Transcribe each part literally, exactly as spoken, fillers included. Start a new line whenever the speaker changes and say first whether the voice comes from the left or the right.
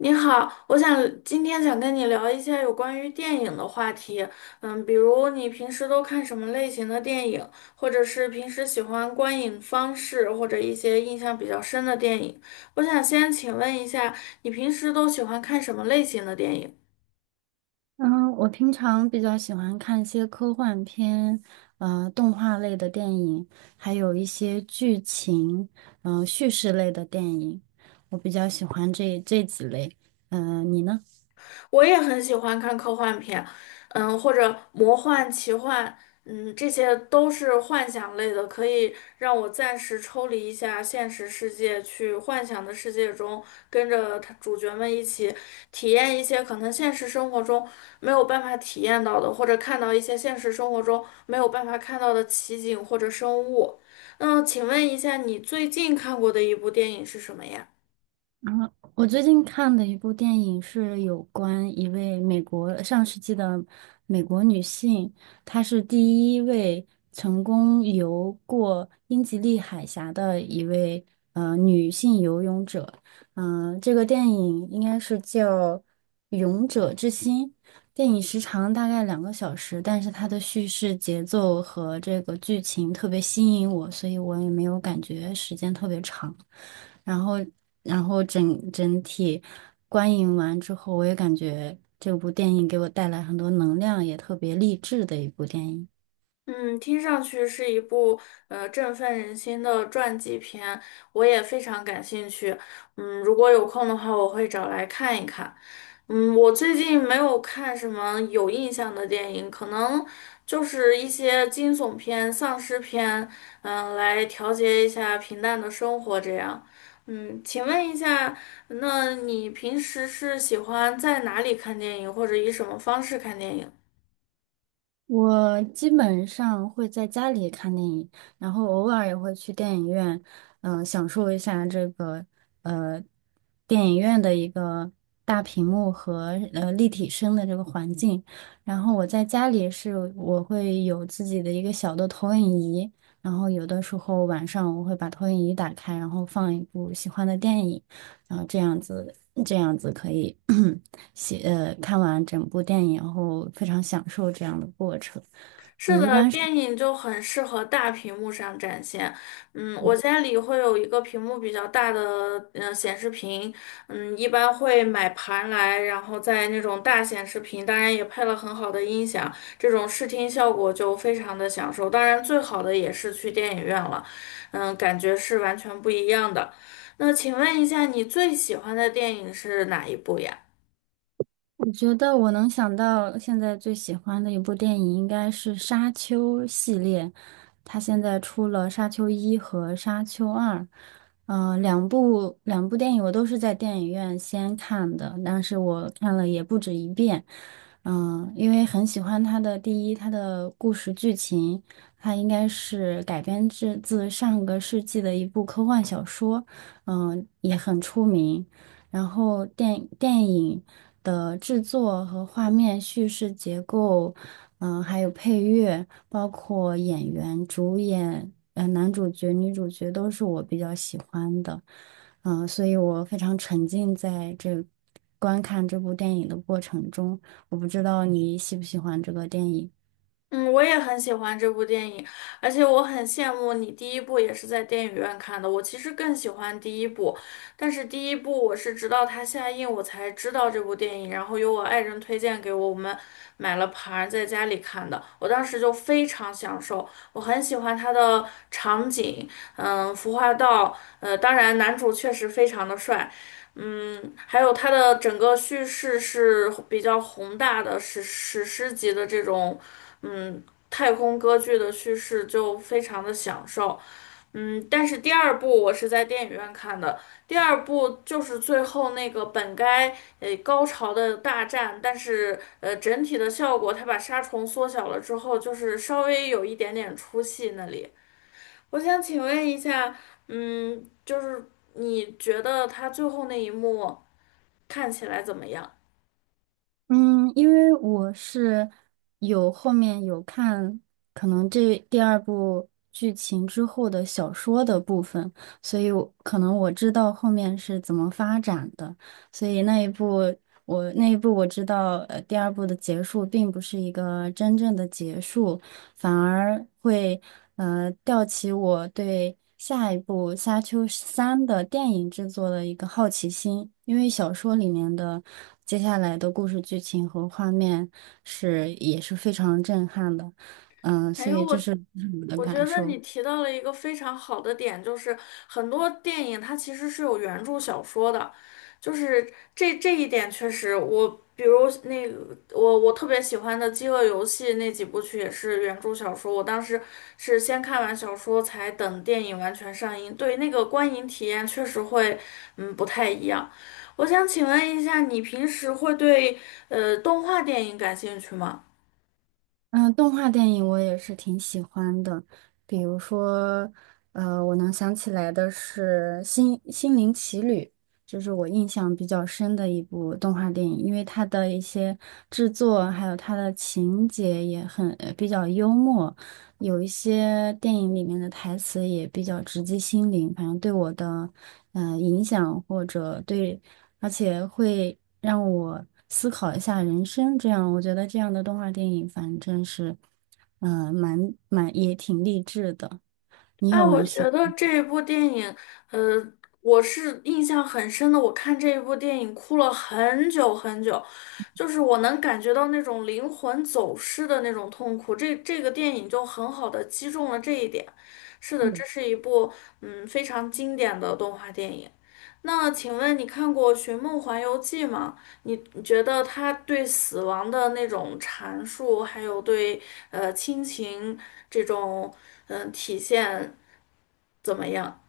left: 你好，我想今天想跟你聊一下有关于电影的话题。嗯，比如你平时都看什么类型的电影，或者是平时喜欢观影方式，或者一些印象比较深的电影。我想先请问一下，你平时都喜欢看什么类型的电影？
right: 嗯，我平常比较喜欢看一些科幻片，呃，动画类的电影，还有一些剧情，嗯、叙事类的电影，我比较喜欢这这几类。嗯、你呢？
left: 我也很喜欢看科幻片，嗯，或者魔幻、奇幻，嗯，这些都是幻想类的，可以让我暂时抽离一下现实世界，去幻想的世界中，跟着他主角们一起体验一些可能现实生活中没有办法体验到的，或者看到一些现实生活中没有办法看到的奇景或者生物。那请问一下，你最近看过的一部电影是什么呀？
right: 然后我最近看的一部电影是有关一位美国上世纪的美国女性，她是第一位成功游过英吉利海峡的一位呃女性游泳者。嗯、这个电影应该是叫《勇者之心》。电影时长大概两个小时，但是它的叙事节奏和这个剧情特别吸引我，所以我也没有感觉时间特别长。然后，然后整整体观影完之后，我也感觉这部电影给我带来很多能量，也特别励志的一部电影。
left: 嗯，听上去是一部呃振奋人心的传记片，我也非常感兴趣。嗯，如果有空的话，我会找来看一看。嗯，我最近没有看什么有印象的电影，可能就是一些惊悚片、丧尸片，嗯、来调节一下平淡的生活这样。嗯，请问一下，那你平时是喜欢在哪里看电影，或者以什么方式看电影呢？
right: 我基本上会在家里看电影，然后偶尔也会去电影院，嗯、享受一下这个呃电影院的一个大屏幕和呃立体声的这个环境。然后我在家里是我会有自己的一个小的投影仪，然后有的时候晚上我会把投影仪打开，然后放一部喜欢的电影，然后这样子这样子可以 写呃看完整部电影后非常享受这样的过程。
left: 是
right: 你一
left: 的，
right: 般
left: 电影就很适合大屏幕上展现。嗯，我家里会有一个屏幕比较大的嗯、呃显示屏，嗯，一般会买盘来，然后在那种大显示屏，当然也配了很好的音响，这种视听效果就非常的享受。当然，最好的也是去电影院了，嗯，感觉是完全不一样的。那请问一下，你最喜欢的电影是哪一部呀？
right: 我觉得我能想到现在最喜欢的一部电影应该是《沙丘》系列，它现在出了《沙丘一》和《沙丘二》，嗯、呃两部两部电影我都是在电影院先看的，但是我看了也不止一遍，嗯、因为很喜欢它的第一，它的故事剧情，它应该是改编自自上个世纪的一部科幻小说，嗯、也很出名。然后电电影的制作和画面叙事结构，嗯、还有配乐，包括演员、主演，呃，男主角、女主角都是我比较喜欢的，嗯、所以我非常沉浸在这观看这部电影的过程中。我不知道你喜不喜欢这个电影。
left: 嗯，我也很喜欢这部电影，而且我很羡慕你第一部也是在电影院看的。我其实更喜欢第一部，但是第一部我是直到它下映我才知道这部电影，然后由我爱人推荐给我，我们买了盘儿在家里看的。我当时就非常享受，我很喜欢它的场景，嗯，服化道，呃，当然男主确实非常的帅。嗯，还有它的整个叙事是比较宏大的史史诗级的这种。嗯，太空歌剧的叙事就非常的享受。嗯，但是第二部我是在电影院看的，第二部就是最后那个本该呃高潮的大战，但是呃整体的效果，它把杀虫缩小了之后，就是稍微有一点点出戏那里。我想请问一下，嗯，就是你觉得它最后那一幕看起来怎么样？
right: 嗯，因为我是有后面有看，可能这第二部剧情之后的小说的部分，所以我可能我知道后面是怎么发展的，所以那一部我那一部我知道，呃，第二部的结束并不是一个真正的结束，反而会呃吊起我对下一部《沙丘三》的电影制作的一个好奇心，因为小说里面的接下来的故事剧情和画面是也是非常震撼的，嗯、
left: 哎
right: 所
left: 呦
right: 以这
left: 我。
right: 是我的
left: 我觉
right: 感
left: 得
right: 受。
left: 你提到了一个非常好的点，就是很多电影它其实是有原著小说的，就是这这一点确实我，比如那个我我特别喜欢的《饥饿游戏》那几部曲也是原著小说，我当时是先看完小说才等电影完全上映，对那个观影体验确实会嗯不太一样。我想请问一下，你平时会对呃动画电影感兴趣吗？
right: 嗯，动画电影我也是挺喜欢的，比如说，呃，我能想起来的是《心心灵奇旅》，就是我印象比较深的一部动画电影，因为它的一些制作还有它的情节也很，呃比较幽默，有一些电影里面的台词也比较直击心灵，反正对我的，呃，影响或者对而且会让我思考一下人生。这样，我觉得这样的动画电影，反正是，嗯、蛮蛮也挺励志的。你
left: 啊，
right: 有没
left: 我
right: 有喜
left: 觉得这一部电影，呃，我是印象很深的。我看这一部电影哭了很久很久，就是我能感觉到那种灵魂走失的那种痛苦。这这个电影就很好的击中了这一点。是的，这
right: 欢？
left: 是一部嗯非常经典的动画电影。那请问你看过《寻梦环游记》吗？你你觉得它对死亡的那种阐述，还有对呃亲情这种嗯、呃体现，怎么样？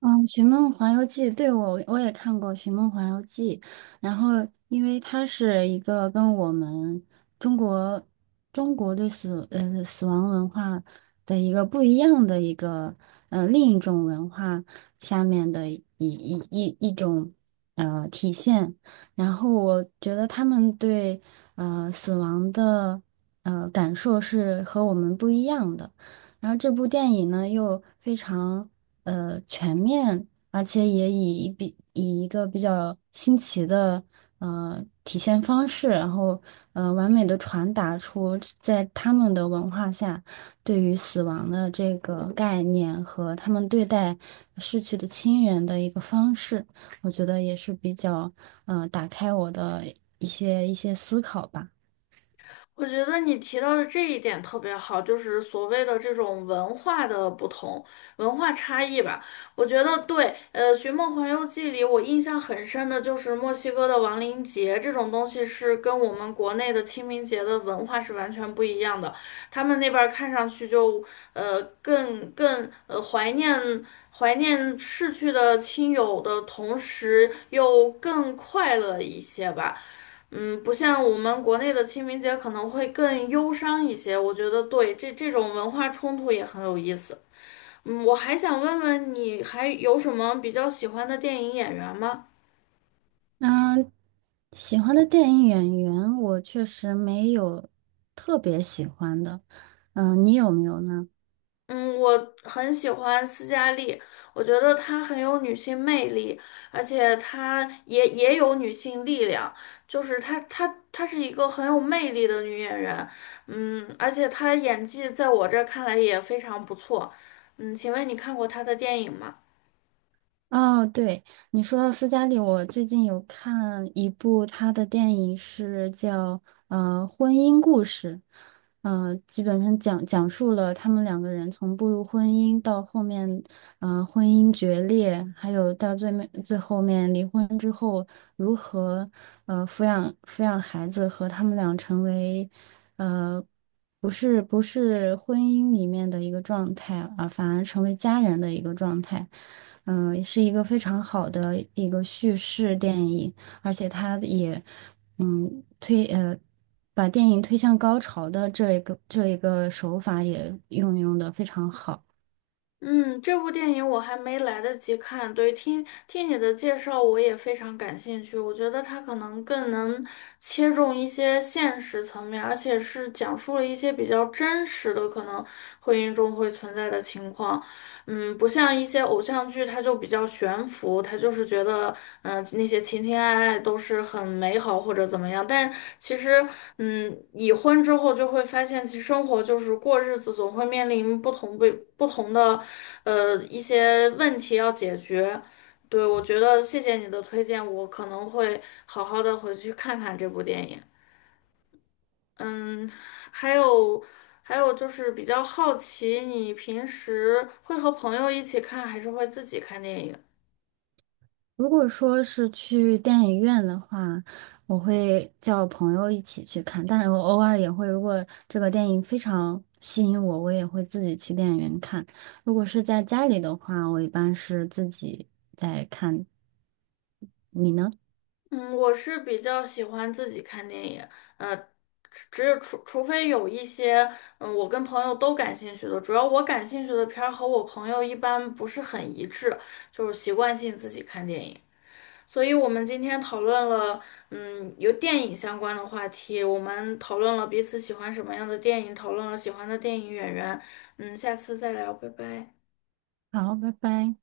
right: 嗯，《寻梦环游记》对我我也看过《寻梦环游记》，然后因为它是一个跟我们中国中国对死呃死亡文化的一个不一样的一个呃另一种文化下面的一一一一种呃体现，然后我觉得他们对呃死亡的呃感受是和我们不一样的。然后这部电影呢又非常呃全面，而且也以一比以一个比较新奇的呃体现方式，然后呃完美的传达出在他们的文化下对于死亡的这个概念和他们对待逝去的亲人的一个方式，我觉得也是比较呃打开我的一些一些思考吧。
left: 我觉得你提到的这一点特别好，就是所谓的这种文化的不同、文化差异吧。我觉得对，呃，《寻梦环游记》里我印象很深的就是墨西哥的亡灵节这种东西，是跟我们国内的清明节的文化是完全不一样的。他们那边儿看上去就呃更更呃怀念怀念逝去的亲友的同时，又更快乐一些吧。嗯，不像我们国内的清明节可能会更忧伤一些，我觉得对，这这种文化冲突也很有意思。嗯，我还想问问你还有什么比较喜欢的电影演员吗？
right: 那喜欢的电影演员，我确实没有特别喜欢的。嗯，你有没有呢？
left: 嗯，我很喜欢斯嘉丽，我觉得她很有女性魅力，而且她也也有女性力量，就是她她她是一个很有魅力的女演员，嗯，而且她演技在我这儿看来也非常不错。嗯，请问你看过她的电影吗？
right: 哦，对，你说到斯嘉丽，我最近有看一部她的电影，是叫呃《婚姻故事》。呃，基本上讲讲述了他们两个人从步入婚姻到后面，呃，婚姻决裂，还有到最面最后面离婚之后如何，呃，抚养抚养孩子和他们俩成为，呃，不是不是婚姻里面的一个状态啊，反而成为家人的一个状态，嗯、是一个非常好的一个叙事电影。而且他也嗯推呃把电影推向高潮的这一个这一个手法也运用的非常好。
left: 嗯，这部电影我还没来得及看，对，听听你的介绍，我也非常感兴趣。我觉得它可能更能切中一些现实层面，而且是讲述了一些比较真实的，可能婚姻中会存在的情况。嗯，不像一些偶像剧，它就比较悬浮，它就是觉得，嗯、那些情情爱爱都是很美好或者怎么样。但其实，嗯，已婚之后就会发现，其实生活就是过日子，总会面临不同不不同的，呃，一些问题要解决。对，我觉得谢谢你的推荐，我可能会好好的回去看看这部电影。嗯，还有还有就是比较好奇，你平时会和朋友一起看，还是会自己看电影？
right: 如果说是去电影院的话，我会叫朋友一起去看，但是我偶尔也会，如果这个电影非常吸引我，我也会自己去电影院看。如果是在家里的话，我一般是自己在看。你呢？
left: 嗯，我是比较喜欢自己看电影，呃，只只有除除非有一些，嗯，我跟朋友都感兴趣的，主要我感兴趣的片儿和我朋友一般不是很一致，就是习惯性自己看电影。所以我们今天讨论了，嗯，由电影相关的话题，我们讨论了彼此喜欢什么样的电影，讨论了喜欢的电影演员，嗯，下次再聊，拜拜。
right: 好，拜拜。